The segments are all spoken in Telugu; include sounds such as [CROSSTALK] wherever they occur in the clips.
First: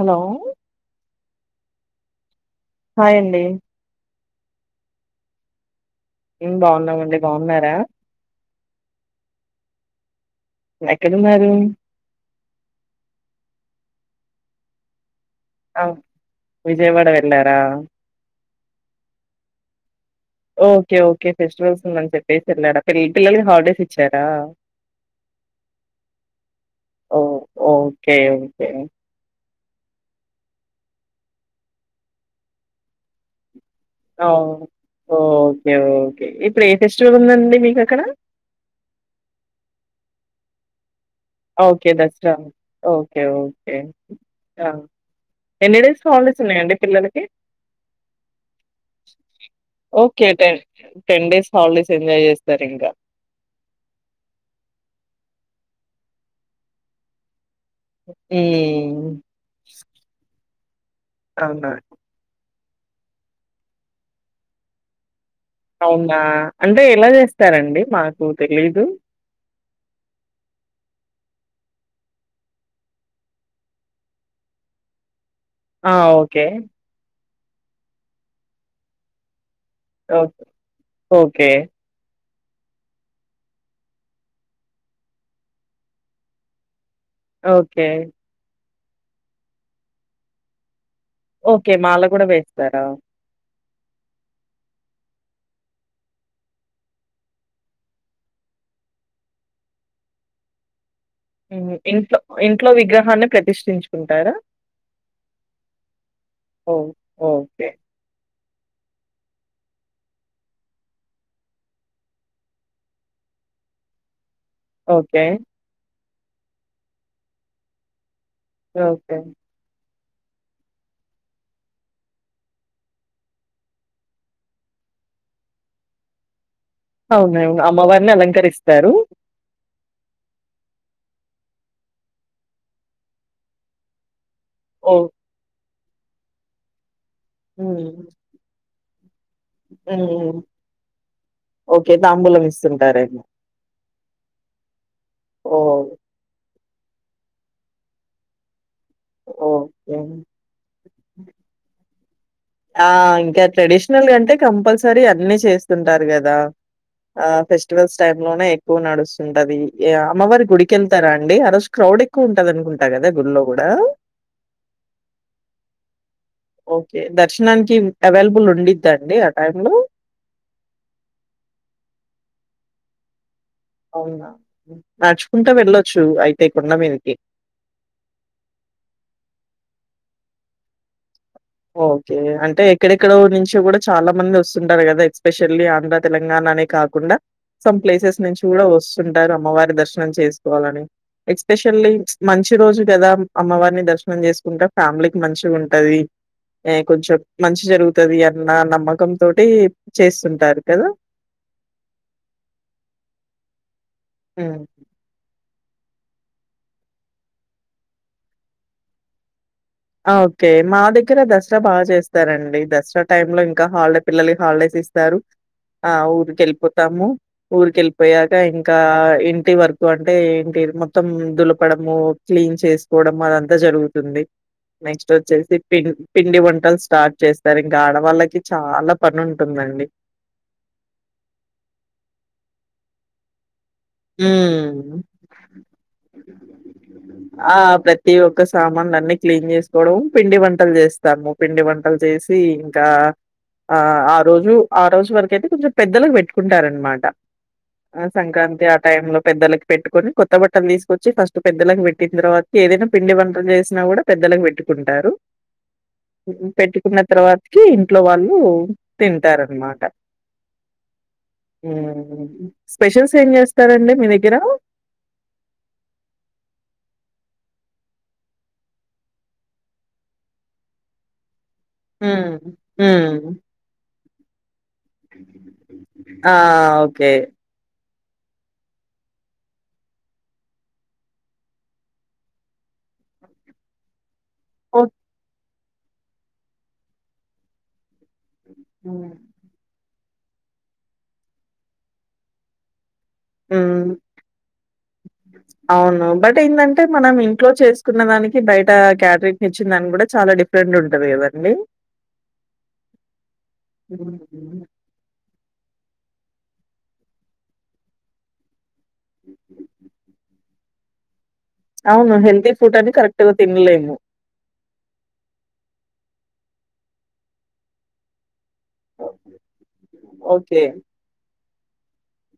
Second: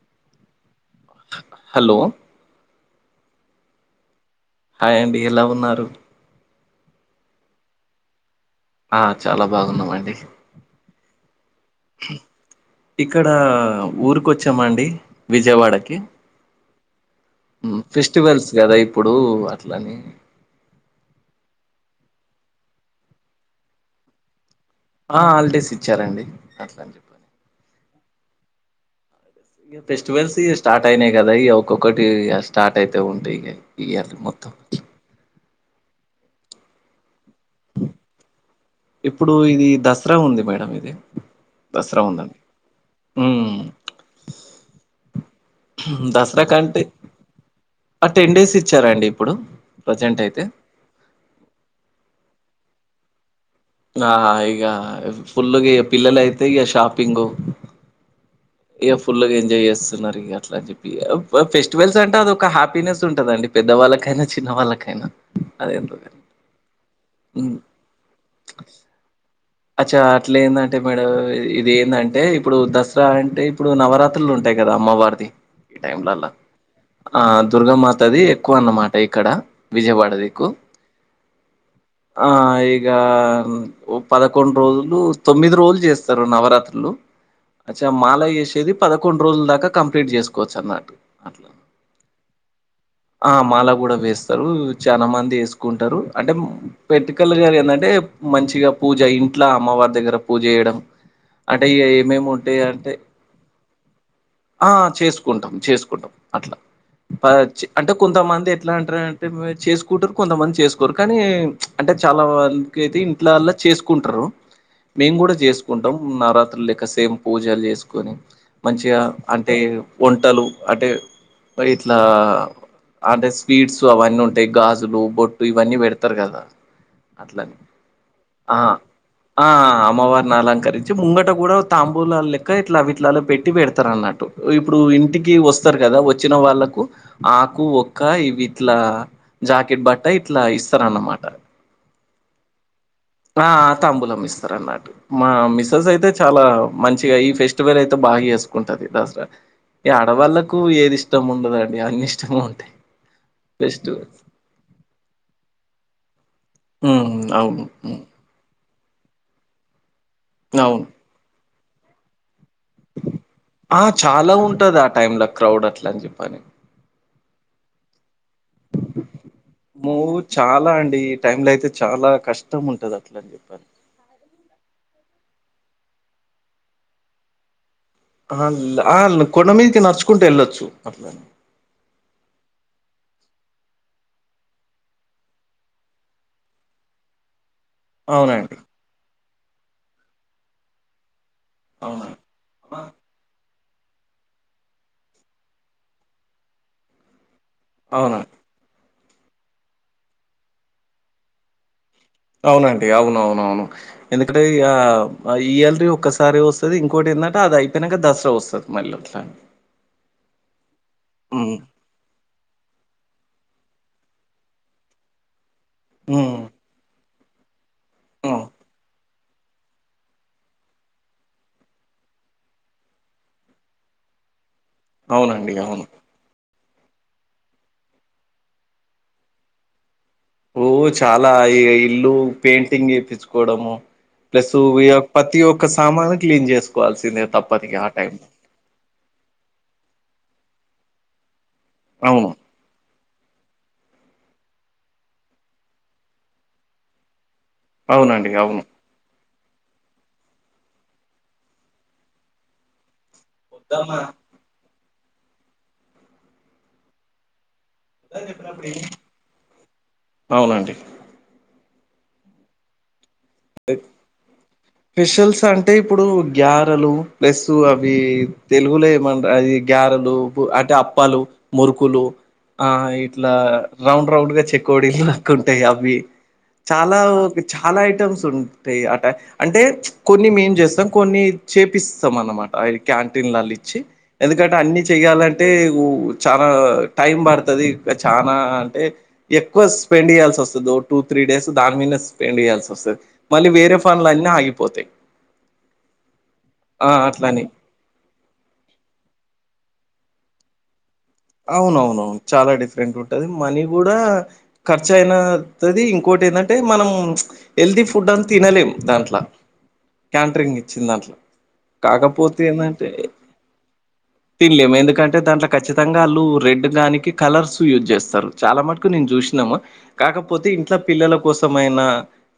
హలో హలో హాయండి హాయ్ అండి ఎలా ఉన్నారు ఉ బాగున్నామండి బాగున్నారా ఆ చాలా బాగున్నామండి ఎక్కడున్నారు? ఇక్కడ ఊరికొచ్చామా అండి. ఆ విజయవాడకి విజయవాడ వెళ్ళారా మ్ ఫెస్టివల్స్ గదా ఇప్పుడు అట్లని ఓకే ఓకే ఫెస్టివల్స్ ఉందని చెప్పేసి వెళ్ళాడా పిల్లలకి హాలిడేస్ ఇచ్చారా? ఆ హాలిడేస్ ఇచ్చారండి అట్లా అని చెప్పని కె ఓకే ఫెస్టివల్స్ ఇక స్టార్ట్ అయినాయి కదా ఇ ఒక్కొక్కటి స్టార్ట్ అయితే ఉంటాయి ఇక ఇయన్ని మొత్తం ఇచ్చి కె ఓకే ఇప్పుడు ఏ ఫెస్టివల్ందండి? ఇప్పుడు ఇది దసరా ఉంది మేడం ఇది okay Dasara um, okay okay the ఎన్ని డేస్ హాలిడేస్ దసరా ఉన్నాయండి కంటే పిల్లలకి? ఆ టెన్ డేస్ ఇచ్చారండి ఇప్పుడు ప్రజెంట్ ఓకే అయితే done ten days holidays enjoy చేస్తా రింగా ఆ ఇగ ఫుల్ గా పిల్లలు అయితే ఇగ షాపింగు ఇగ హ్మ్ ఫుల్గా ఎంజాయ్ చేస్తున్నారు ఇక అట్లా అని చెప్పి అవునా ఫెస్టివల్స్ అంటే అది ఒక హ్యా పీనెస్ ఉంటదండి పెద్దవాళ్ళకైనా, చిన్న వాళ్ళకైనా అవునా అంటే ఎలా హ్మ్. చేస్తారండి మాకు తెలీదు అచ్చా అట్లే ఏందంటే మేడం ఇది ఏందంటే ఇప్పుడు దసరా అంటే ఇప్పుడు నవరాత్రులు ఉంటాయి. గదా అమ్మవారిది ఈ ఆ టైంలల్ల. ఓకే ఆ దుర్గామాతది ఎక్కువ అన్నమాట ఇక్కడ విజయవాడ ఓ దిక్కు. ఓకే ఆ ఇగ ఓ పదకొండు రోజులు తొమ్మిది రోజులు చేస్తారు నవరాత్రులు. అచ్చ ఓకే. మాల వేసేది పదకొండు రోజుల దాకా కంప్లీట్ చేసుకోవచ్చు అన్నట్టు అట్లా ఓకే మాల కూడా వేస్తారా? ఆ మాల కూడా వేస్తారు చాలా మంది వేసుకుంటారు. అంటే పెట్టుకల్ళ గారు ఏంటంటే మంచిగా పూజ ఇంట్లో అమ్మవారి దగ్గర పూజ చేయడం అంటే మ్ ఇక ఇంట్లో ఏమేమి ఉంటాయి ఇంట్లో అంటే విగ్రహాన్ని ప్రతిష్ఠించుకుంటారా? ఆ చేసుకుంటాం చేసుకుంటాం అట్లా ఓహ్! ప అచ్చి ఓకే. అంటే కొంతమంది ఇట్లా అంటరు అంటే చేసుకుంటారు కొంతమంది చేసుకోరు కానీ చ్ అంటే చాలా వాళ్ళకి అయితే ఇంట్లల్ల చేసుకుంటారు మేము ఓకే. కూడా చేసుకుంటాం. నవరాత్రు లెక్క సేమ్ పూజలు చేసుకొని మంచిగా ఓకే. అంటే వంటలు అంటే పై ఇట్లా అంటే స్వీట్స్ అవన్నీ ఉంటాయి గాజులు, బొట్టు ఇవన్నీ పెడతారు కదా. అవునువును అమ్మ వారు ని అలా ఆ ఆమ్ అమ్మవారిని అలంకరించి ముంగట కూడా తంబూల లెక్క ఇట్లావిట్లాలో పెట్టి పెడతారు అన్నట్టు ఇప్పుడు ఓహ్! ఇంటికి వస్తారు కదా వచ్చిన వాళ్ళకు ఆకు హ్మ్. ఒక్క ఇవి ఇట్లా జాకెట్ బట్ట హ్మ్. ఇట్లా ఇస్తారన్నమాట ఓకే. తాంబూలం ఇస్తుంటారేమో! ఆ తాంమ్బులం మిస్తర్ అన్నాట్ మా ఓహ్! మిస్సెస్ అయితే చాలా మంచిగా ఈ ఫెస్టివల్ అయితే బాగా చేసుకుంటది. దసరా ఈ ఓకే. ఆడవాళ్ళలకు ఏది ఇష్టం ఉండదండి అన్ని ఇస్ ఆ ఇంకా ట్రెడిషనల్ గా అంటే కంపల్సరీ అన్ని చేస్తుంటారు కదా ఉమ్, ఆ అవును ఫెస్టివల్స్ ఉమ్, టైం లోనే ఎక్కువ నడుస్తుంటది అమ్మవారి అవును గుడికెళ్తారాండి ఆ రోజు క్రౌడ్ ఎక్కువ ఉం ఆ చాలా ఉంటది ఆ టైమ్ ల క్రౌడ్ అట్లా అని చెప్పని ఓకే దర్శనానికి అవైలబుల్ ఉండిద్దండి ఆ టైమ్ లో మూవ్ చాలా అండి ఈ టైమ్ లో అయితే చాలా కష్టం ఉంటది అట్లని అవునా నడుచుకుంటా వెళ్ళొచ్చు అయితే కొండ మినికి అ ఆ కొండ మీదకి నడుచుకుంట వెళ్ళొచ్చు ఓకే అంటే ఎక్కడెక్కడో నుంచి కూడా చాలా మంది వస్తుంటారు కదా ఎస్పెషల్లీ ఆంధ్ర తెలంగాణ అనే కాకుండా సమ్ ప్లేసెస్ నుంచి అవునండి కూడా వస్తుంటారు అమ్మవారి దర్శనం చేసుకోవాలని ఎక్స్పెషల్లీ అవునండి మంచి రోజు కదా అమ్మవారిని దర్శనం చేసుకుంటా ఫ్యామిలీకి మంచిగుంటది ఏ కొంచెం మంచి జరుగుతది అవునా అన్న నమ్మ కం తోటి చేస్తుంటారు కదా అవునండి అవునవునవును ఎందుకంటే హ్మ్. ఇగా ఇయర్లి ఒక్కసారి వస్తది ఇంకోటి ఏంటంటే అది అయిపోయినంక దసరా వస్తది మళ్ళీ అట్లా ఆ ఓకే మా దగ్గర హ్మ్ దసరా బాగా చేస్తారండి దసరా టైమ్ లోం ఇన్ ఇంకా హాలిడే పిల్లలకి హాలిడేస్ ఇస్తారు ఆ హ్మ్ ఊరికి వెళ్ళిపోతాము ఊరికి వెళ్ళిపోయాక హ్మ్ ఇంకా ఇంటి వర్కు అంటే ఇంటి మొత్తం దులపడము క్లీన్ చేసుకోవడంము అదంతా జరుగుతుంది నెక్స్ట్ అవునండి వచ్చేసి అవును పిన్ పిండి వం టల్ స్టార్ట్ చేస్తారు ఇంకా ఆడవాళ్ళకి చాలా పని ఉంటుందండి ఓ చాలా ఈ ఇల్లు పెయింటింగ్ ఎప్పించ్చుకోవడము ప్లస్సు హ్మ్. ఇగ పతి యొక్క సామాను క్లీన్ చేసుకోవాల్సిందే ఆ తప్పదిగా టైం ప్రతి ఒక్క సామానులన్ని క్లీన్ చేసుకోవడం పిండి వంటలు చేస్తాము పిండి వంటలు అవును చేసి ఇంకా ఆ ఆ రోజు ఆ రోజు వరకు అయితే కొంచెం పెద్దలకు పెట్టుకుంటారనమాట ఆ అవునండి సంక్రాంతి ఆ టైమ్ లో పెద్దలకి పెట్టుకొని కొత్త బట్టలు తీసుకొచ్చి ఫస్ట్ పెద్దలకి పెట్ పెట్టిన తర్వాత ఏదైనా పిండి వంటలు చేసినా అవును కూడా పెద్దలకు పెట్టు కుంటారు పెట్టుకున్న తర్వాత కి ఇంట్లో వాళ్ళు తింటారన్నమాట అవునండి ఉ స్పెషల్స్ ఏం చేస్తారండి మీ దగ్గర? స్పేషల్స్ అంటే ఇప్పుడు గ్యారలు ప్లస్ అవి తెలుగులే ఏమంట అది గ్యారలు అంటే అప్పాలు మురుకులు హ్మ్. ఆ ఇట్లా హ్మ్. రౌండ్ రౌండ్ గా చెక్ కోడిలు లక్కుంటాయి అవి ఆ! చాలా ఓకే. చాలా ఉంటయ్ అట అంటే కొన్ని మేం చేస్తాం కొన్ని చేపిస్తాం అన్నమాట క్యాంటీన్ లల ఇచ్చి ఎందుకంటే అన్ని ఓహ్! చెయాలంటే చాలా టైం పడుతది ఇగ చానా అంటే హ్మ్. ఎక్కువ సే స్పెండ్ చేయాల్సి వస్తది ఓ టూ త్రీ డేస్ దాని మీద స్పెండ్ చేయాల్సి వస్తుంది మళ్ళీ వేరే హ్మ్. ఫన్లు అన్ని ఆగిపోతాయ్ అవును బట్ ఎందంటే ఆ మనం అట్లని ఇంట్లో చేసుకున్న దానికి బయట క్యాటరట్ ని ఇచ్చిన దానికి కూడా చాల డిఫరెంట్ ఉన్ అవునవునవును చాలా డిఫరెంట్ ఉంటది మనీ కూడా ఖర్చు అయినా తది ఇంకోటి ఏందంటే మనం హెల్తీ ఫుడ్ అని తినలేం దాంట్ల క్యాంటరింగ్ ఇచ్చిన్ దాంట్ల అవును. కాకపోతే హెల్తీ ఎందంటే ఫుడ్డని కరెక్ట్‌గా తినలేము. తిన్ల్లేము ఎందుకంటే దాంట్లో ఖచ్చి వాళ్ళు రెడ్ దానికి కలర్స్ యూజ్ చేస్తారు. చాలా మటుకు నేను చూసినాము కాకపోతే ఓకే. ఇంట్లో పిల్లల కోసమయినా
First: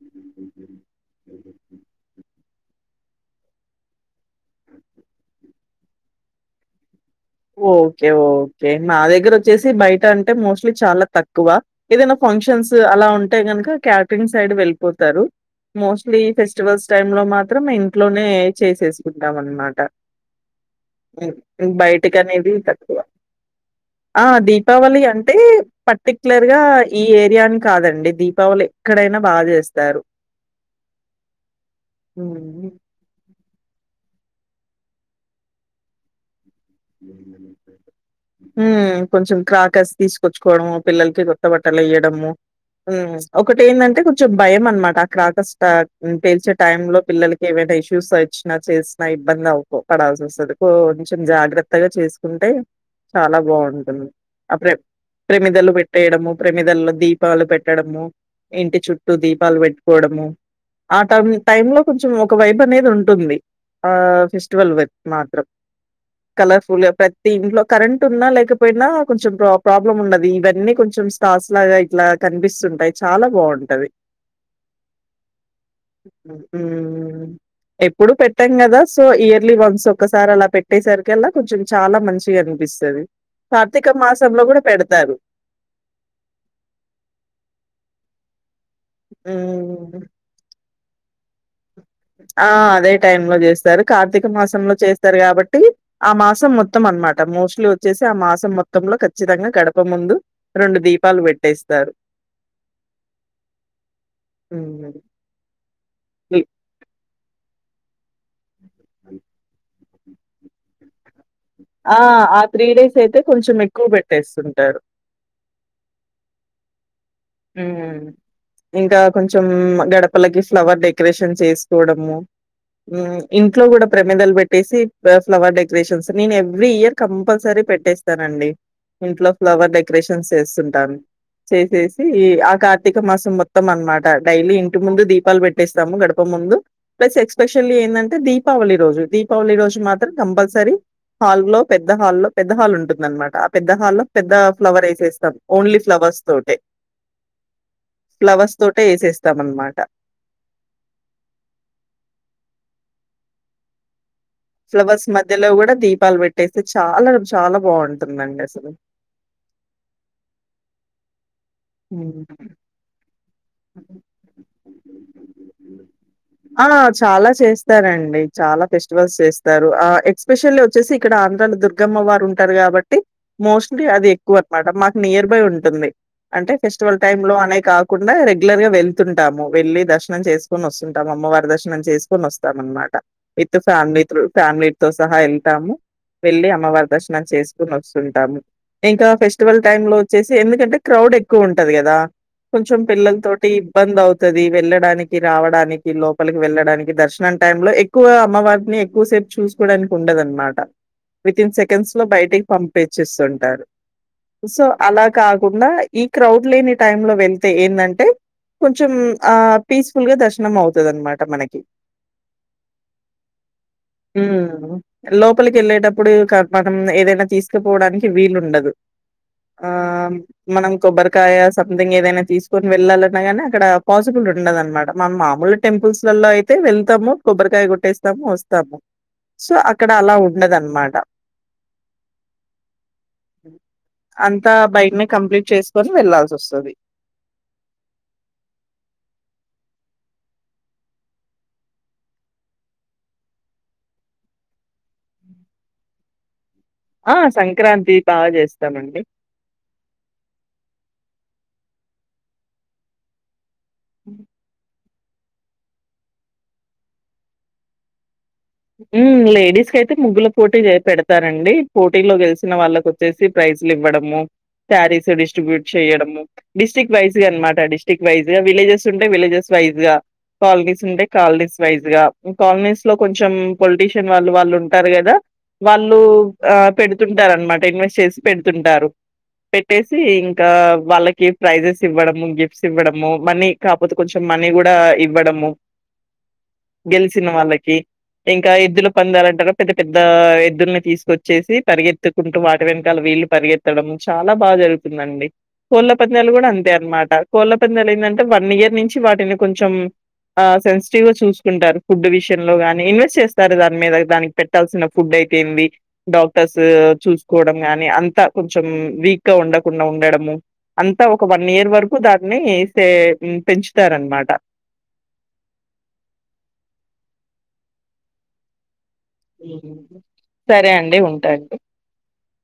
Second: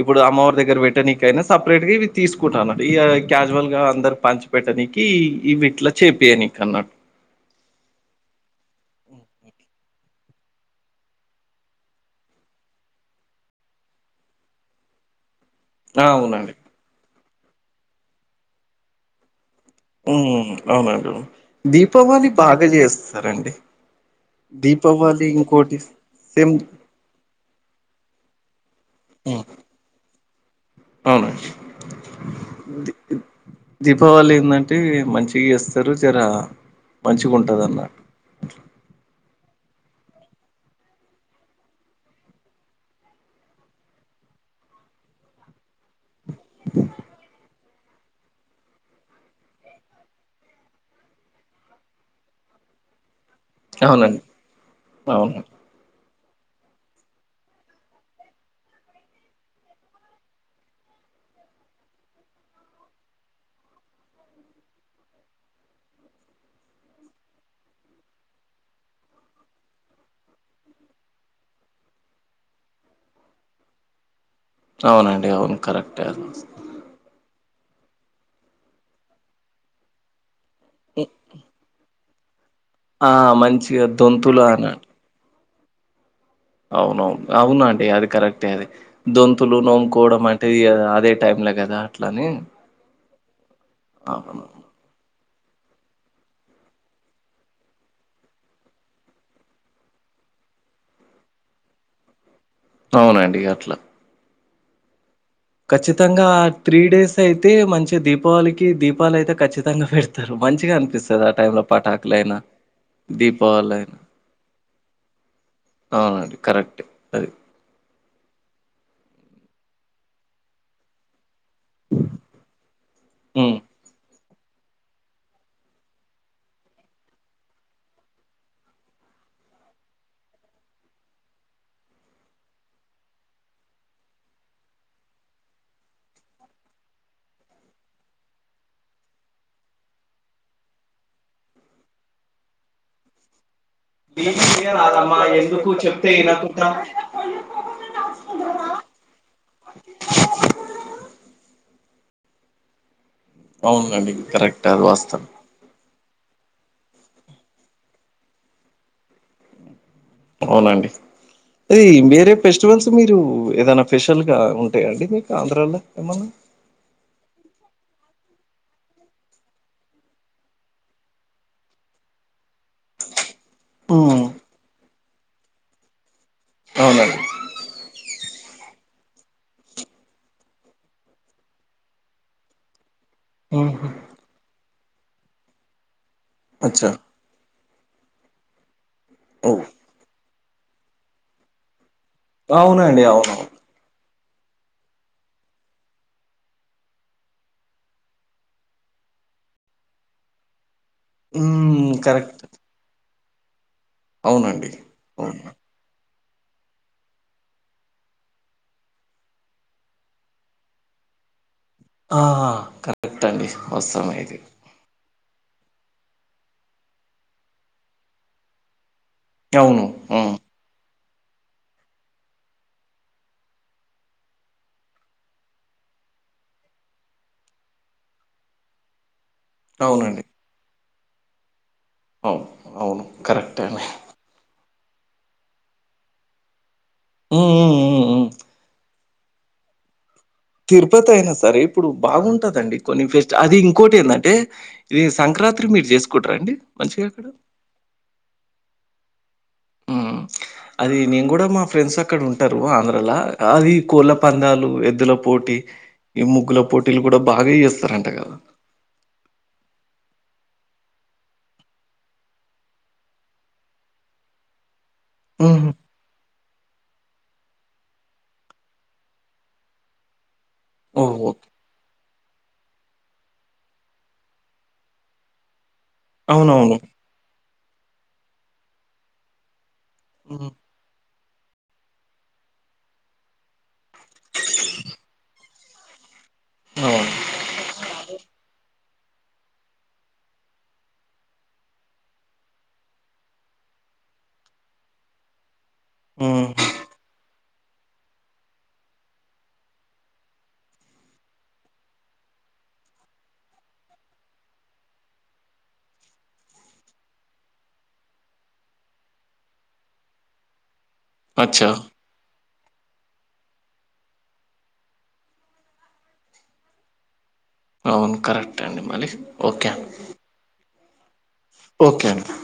ఇప్పుడు అమ్మవారి దగ్గర పెట్టడా నకైనా సపరేట్ గావి తీసుకు కుంటా అన్నట్టు ఈ క్యాజువల్ గా అందరు పంచి పెట్టడానికి ఈవిట్లా చేపియనిక అన్నట్టు ఓకే ఓకే నా దగ్గర వచ్చేసి బయట అంటే మోస్ట్లీ చాలా తక్కువ ఏదైనా ఫంక్షన్స్ అలా ఉంటాయి గనుక క్యాటరింగ్ సైడ్ వెళ్ళిపోతారు. ఆ మోస్ట్లీ అవునండి ఫెస్టివల్స్ టైమ్ లో మాత్రం ఇంట్లోనే చేసేసుకుంటాం అనమాట మ్ అవునండివును దీపావళి బయటకనేది బాగా తక్కువ. చేస్తారండి. ఆ దీపావళి అంటే పర్టిక్యులర్ సేమ్ గా ఈ ఏరియాని కాదండి దీపావళి ఎక్కడైనా బా ఉమ్ చేస్తారు. అవునండి హ్మ్. దీపావళి ఏందంటే మంచిగా ఇస్తారు జర మంచిగుంటదన్న మ్ కొంచెం క్రాకర్స్ తీసుకొచ్చుకోవడము, పిల్లలకి రొట్ట బట్టలు వేయడము మ్ ఒకటి ఏంటంటే కొంచెం భయం అనమాట ఆక్రారాకస్ పేలిచే టైమ్ లో పిల్లలకి ఏవైన ఇష్ చూస వచ్చినా చేసినా ఇబ్బంది అవకో పడాల్సి వస్తది కొంచెం జాగ్రత్త కొత్తగా చేసుకుంటే చాలా బావుంటది అవునండి ఆ ప్రే అవును ప్రమిదలు పెట్టి ట్టేయడము ప్రమిదల్లో దీపాలు పెట్టడము ఇంటి చుట్టూ దీపాలు పెట్టుకోవడము. ఆ టం టైమ్ లో కొంచెం ఒక వైబ్ అనేది ఉంటుంది. ఆ ఫెస్టివల్ వన్ మాత్రం కలర్ఫుల్ ప్రతి ఇంట్లో కరెంట్ ఉన్నా, లేకపోయినా కొంచెం ప్ర ప్రాబ్లమ్ ఉన్నది. ఇవన్నీ కొంచెం స్ట కాస్ లాగా ఇట్లా కనిపిస్తుంటాయి చాలా బావుంటది. అవునండి అవును కరెక్టే అది ఉ ఉఉమ్ ఎప్పుడు పెట్టాం కదా సో ఇయర్లీ వన్స్ ఒకసారి అలా పెట్టేసారు. కల్లా కొంచెం చాలా మంచిగా అనిపిస్తది ఆ మంచిగా కార్తీక దొంతులు మాసంలో కూడా అన పెడతారు. అవునవును అవునండి అది కరెక్టే అది దొంతులు హ్మ్. నొముకోవడం అంటేదిగా ఇదే టైం లేగద ఆ అదే టైమ్ లో చేస్తారు కార్తీక అవును మాసంలో చే స్తారు కాబట్టి ఆ మాసం మొత్తం అనమాట మోస్ట్లీ వచ్చేసి ఆ మాసం మొత్తంలో ఖచ్చితంగా గడప ముం దు రెండు దీపాలు పెట్టేస్తారు. అవునండి అట్లా అవునండి ఖచ్చితంగా త్రీ డేస్ అయితే మంచిగా దీపావళికి దీపాలు అయితే ఖచ్చి తంగా పెడతారు మంచిగా అనిపిస్తది అ టైమ్ లో ఆ! పాఠకలేనా, ఆ డేస్ అయితే కొంచెం ఎక్కువ దీపవాలైన పెట్టేస్తుంటారు. అవునండి కరెక్ట్ అది మ్ ఇంకా కొంచెం గడపలకి ఫ్లవర్ డెకరేషన్ చేసుకోవడం మ్ హ్మ్ ఇంట్లో కూడా ప్రమిదల పె పెట్టేసి ఫ్లవర్ డెకరేషన్స్ నేను ఎవ్రీ ఇయర్ కంపల్సరీ పెట్టేస్తానండి ఇంట్లో ఫ్లవర్ డెకరేషన్స్ చేస్తుంటాను చేసేసి ఈ ఆ కార్తీక మాసం మొత్తం అనమాట డైలీ ఇంటి ముందు దీపాలు పెట్టేస్తాము గడప ముందు ప్లస్ ఎక్స్పెషల్లీ ఏంటంటే దీపావళి రోజు దీపావళి రోజు మాత్రం కంపల్సరీ హాల్ల్లో పెద్ద హాల్లో పెద్ద హాల్ ఉంటుందన్నమాట. పెద్ద హాల్లో పెద్ద ఫ్లవర్ వేసేస్తాం ఓన్లీ ఫ్లవర్స్ తోటే ఫ్లవర్స్ తోటే చేసేస్తామన్నమాట. [INAUDIBLE] అవునండి. కరెక్ట్ అది ఫ్లవర్స్ వాస్తవం మధ్యలో కూడా దీప్. అప్పలు పెట్టేస్తే చాలా చాలా బాగుంటుందండి అసలు. అవునండి అది హ్మ్. వేరే ఫెస్టివల్స్ మీరు. ఏదైనా స్పెషల్ గా ఉంటాయండి మీకు ఆంధ్రాలో ఏమన్నా. ఆ! చాలా చేస్తారండి చాలా ఫెస్టివల్స్ చేస్తారు. ఆహ్ ఎస్పెషల్లీ వచ్చేసి ఇక్కడ ఆంధ్రాల దుర్గమ్మ వా. వారు ఉంటారు కాబట్టి. మోస్ట్లీ అది ఉమ్ ఎక్కువ అనమాట మాకు నియర్ బై ఉంటుంది అంటే ఫెస్టివల్ అవునండి టైమ్ లో అనే కాక. కుండ రెగ్యు. రెగ్యులర్ గా వెళ్తుంటాము వెళ్ళి దర్శనం చేసుకొని వస్తుంటాము అమ్మవారి దర్శనం చేసుకొని వస్తాం అనమాట. విత్ ఉహు ఫ్యామిలీ త్రు ఫ్యామిలీ తో సహా వెళ్తాము వెళ్ళి అమ్మవారి అచ్చా దర్శనం చేసి. వస్తుంటాము ఇంకా ఓ ఫెస్టివల్ టైమ్ లో వచ్చేసి ఎందుకంటే క్రౌడ్ ఎక్కువ ఉంటది కదా. అవునండి అవును. ఇబ్బంది అవు. తది వెళ్లడానికి రావడానికి లోపలికి వెళ్ళడానికి దర్శనం టైం లో ఎక్కువ అమ్మవారిని ఎక్కువసేపు. చూసుకోవడానికి ఉండదనమాట వితిన్ ఉమ్ సెకండ్స్ లో కరెక్ట్ బయటికి పంపేచ్చేస్తుంటారు. సో అవునండి అలా అవును కాకుండా ఈ క్రౌడ్ లేని టైమ్ లో వెళ్తే ఏందంటే. కొంచెం ఆహ్ పీస్ఫుల్ గా దర్శనం అవుతది అనమాట మనకి. ఆహ్ కరెక్ట్ అండి హాట్ సామ్ ఇది. లోపలికి వెళ్ళేటప్పుడు కాని మనం ఏదైనా తీసుకుపోవడానికి వీలు ఉండదు. అవును ఆహ్ ఉమ్ మనం కొబ్బరికాయ సంథింగ్ ఏదైనా తీసుకొని వెళ్ళాలం. గాని అక్కడ పాసిబుల్ ఉండదనమాట మనం మాముూలు టెంపుల్స్ లో అయితే వెళ్తాము కొబ్బరికాయ కొట్టేస్తాం. వస్తాము సో అక్కడ అలా అవునండి ఉండదనమాట. అవును అవును కరెక్టేనే. అన్ని కంప్లీట్ చేసుకొని వెళ్లాల్సి వస్తది. ఉమ్మ్ ఉమ్మ్. తిరుపతి అయినా సరే ఇప్పుడు బాగుంటదండి కొన్ని ఫెస్ట్ అది ఇంకోటి ఏందంటే ఇది సంక్రాంతి. అర్ధరాత్రి మీరు చేసుకుంటార అండి. మంచిగా అక్కడ ఆహ్ సంక్రాంతి బాగా చేస్తామండి. ఉమ్ అది నేను కూడా మా ఫ్రెండ్స్ అక్కడ ఉంటారు ఆంధ్రలా. అది కోళ్ల పందాలు ఎద్. ఎద్దుల పోటీ ఈ ముగ్గుల పోటీలు కూడా బాగా చేస్తారంట కదా. ఉమ్ లేడీస్ కి అయితే ముగ్గుల పోటీ పె పెడతారండి. పోటీ లో గెలిసిన వాళ్ళకు వచ్చేసి ప్రైజ్. ఇవ్వడము సారీస్ డిస్ట్రిబ్యూట్ హుహు. చేయడము. డిస్టిక్ట్ వైజ్గా అనమాట డిస్టిక్ట్ వైజ్గా విలేజెస్ ఉంటే విలేజె వైజ్గా. కాలనీస్ ఉంటే ఓహ్! ఓకే. కాలనీస్ వైజ్ గా కాలనీస్ లో కొంచెం. ఉమ్ కొంచెం పొలిటీషియన్ వాళ్ళు వాళ్ళు ఉంటారు కదా వాళ్ళు ఆహ్ అవునవును. పెడుతుంటారు అనమాట. ఇన్వెస్ట్ చేసి పెడుతుంటారు. పెట్టేసి ఇంకా హ్మ్. వాళ్ళకి. ప్రైజెస్ ఇవ్వడము గిఫ్ట్స్ ఇవ్వడము మనీ కాకపోతే కొంచెం మనీ కూడా ఇవ్వడము. అవును. గెలిచిన వాళ్ళకి ఇంకా ఎద్దుల. పందాలంటారుగా పెద్ద పెద్ద ఎద్దుల్ని తీసుకొచ్చేసి పరిగెత్తుకుంటూ వాటి వెనకాల వీళ్ళు పరిగెత్తడం. చాలా బాగా జరుగుతుందండి. కోళ్ళ పందాలు కూడా హ్మ్. అంతే అనమాట కోళ్ళు. పందాలేందంటే వన్ ఇయర్ నుంచి వాటిని కొంచెం. ఆ సెన్సిటివ్ గా చూసుకుంటారు ఫుడ్ విషయంలో గాని ఇ చేస్తారు దాని మీద దా పెట్టాల్సిన ఫుడ్ ఫీట్ ఏంది డాక్టర్స్ చూకోవడం గాని అంత కొంచెం వీక్ గా ఉండకుండా ఉండడము అంతా ఒక వన్ అచ్చా! ఇయర్ వరకు దాన్ని పెంచుతారనమాట అవును కరెక్ట్ అండి మరి ఓకే అండి. సరే అండి ఉంటాను ఓకే అండి